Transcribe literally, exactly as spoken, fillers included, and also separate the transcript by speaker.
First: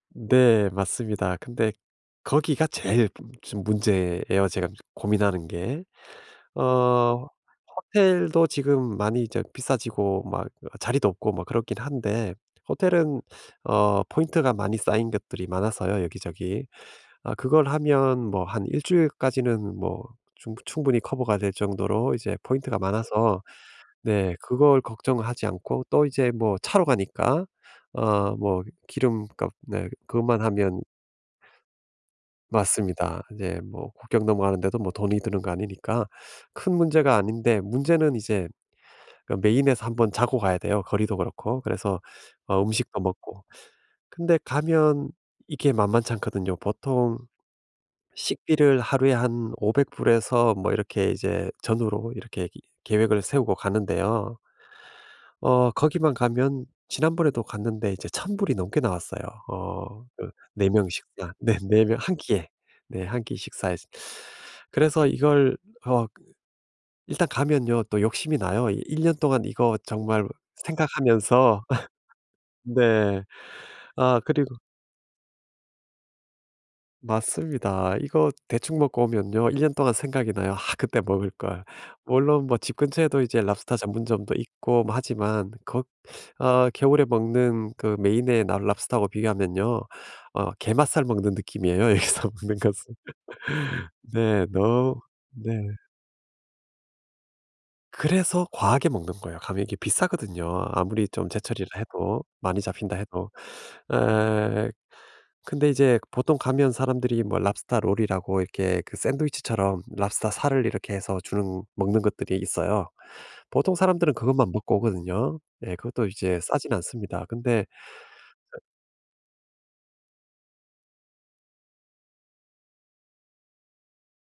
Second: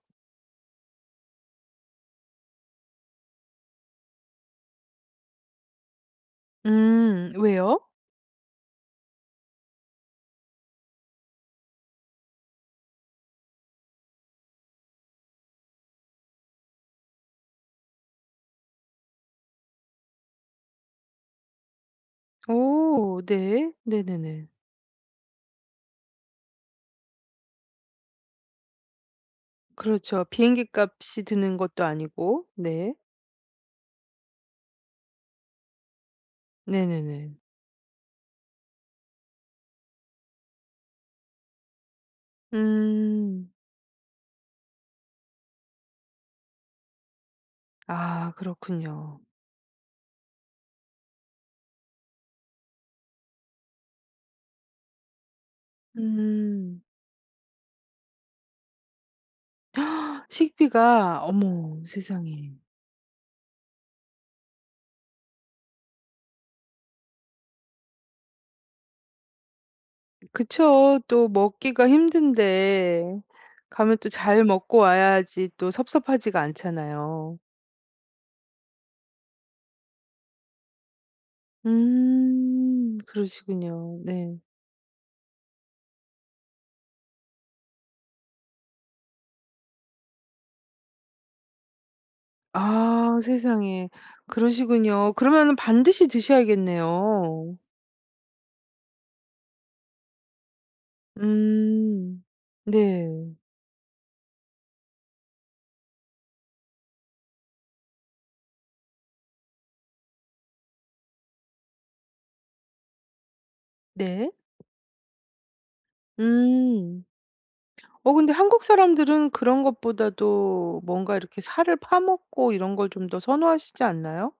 Speaker 1: 네 맞습니다. 근데 거기가 제일 좀 문제에요, 제가 고민하는 게. 어
Speaker 2: 음 왜요?
Speaker 1: 호텔도 지금 많이 저 비싸지고 막 자리도 없고 막 그렇긴 한데 호텔은 어 포인트가 많이 쌓인 것들이 많아서요, 여기저기. 아 그걸 하면 뭐 한 일 주일까지는 뭐 충부 충분히 커버가 될 정도로 이제 포인트가
Speaker 2: 어
Speaker 1: 많아서
Speaker 2: 네.
Speaker 1: 네
Speaker 2: 네네네.
Speaker 1: 그걸 걱정하지 않고 또 이제 뭐 차로 가니까 어 뭐 기름값 네
Speaker 2: 그렇죠.
Speaker 1: 그것만
Speaker 2: 비행기
Speaker 1: 하면
Speaker 2: 값이 드는 것도 아니고. 네.
Speaker 1: 맞습니다. 이제 뭐 국경 넘어가는데도 뭐 돈이 드는 거 아니니까 큰 문제가
Speaker 2: 네네네.
Speaker 1: 아닌데 문제는 이제 그러니까 메인에서 한 번 자고 가야 돼요. 거리도 그렇고. 그래서 어 음식도 먹고.
Speaker 2: 음.
Speaker 1: 근데 가면 이렇게 만만치 않거든요. 보통
Speaker 2: 아
Speaker 1: 식비를 하루에
Speaker 2: 그렇군요.
Speaker 1: 한 오백 불에서 뭐 이렇게 이제 전후로 이렇게 이 계획을 세우고 가는데요. 어 거기만 가면
Speaker 2: 음.
Speaker 1: 지난번에도 갔는데 이제 천 불이 넘게 나왔어요. 어 그 네 명
Speaker 2: 식비가.
Speaker 1: 식사. 네.
Speaker 2: 어머
Speaker 1: 네 명 한 끼에.
Speaker 2: 세상에.
Speaker 1: 네 한 끼 식사에서. 그래서 이걸 어 일단 가면요. 또 욕심이 나요. 이 일 년 동안 이거 정말
Speaker 2: 그쵸. 또
Speaker 1: 생각하면서.
Speaker 2: 먹기가 힘든데
Speaker 1: 네.
Speaker 2: 가면 또
Speaker 1: 아
Speaker 2: 잘
Speaker 1: 그리고
Speaker 2: 먹고 와야지 또 섭섭하지가 않잖아요.
Speaker 1: 맞습니다. 이거 대충 먹고 오면요. 일 년 동안 생각이 나요. '아 그때 먹을 걸.' 물론 뭐 집
Speaker 2: 음
Speaker 1: 근처에도 이제 랍스터
Speaker 2: 그러시군요.
Speaker 1: 전문점도
Speaker 2: 네.
Speaker 1: 있고 뭐 하지만 거 어 겨울에 먹는 그 메인의 라 랍스터 하고 비교하면요. 어 게맛살 먹는 느낌이에요. 여기서 먹는 것은.
Speaker 2: 아 세상에.
Speaker 1: 네. 너
Speaker 2: 그러시군요.
Speaker 1: 네.
Speaker 2: 그러면은 반드시 드셔야겠네요.
Speaker 1: 그래서 과하게 먹는 거예요. 가면 이게 비싸거든요. 아무리 좀 제철이라
Speaker 2: 음.
Speaker 1: 해도 많이 잡힌다 해도.
Speaker 2: 네.
Speaker 1: 어 근데 이제 보통 가면 사람들이 뭐 랍스터 롤이라고 이렇게 샌드위치처럼 랍스터 살을 이렇게 해서 주는 먹는 것들이 있어요. 보통 사람들은
Speaker 2: 네.
Speaker 1: 그것만 먹고 오거든요. 네 그것도 이제 싸진
Speaker 2: 음.
Speaker 1: 않습니다. 근데
Speaker 2: 어 근데
Speaker 1: [unintelligible]
Speaker 2: 한국 사람들은 그런 것보다도 뭔가 이렇게 살을 파먹고 이런 걸 좀 더 선호하시지 않나요?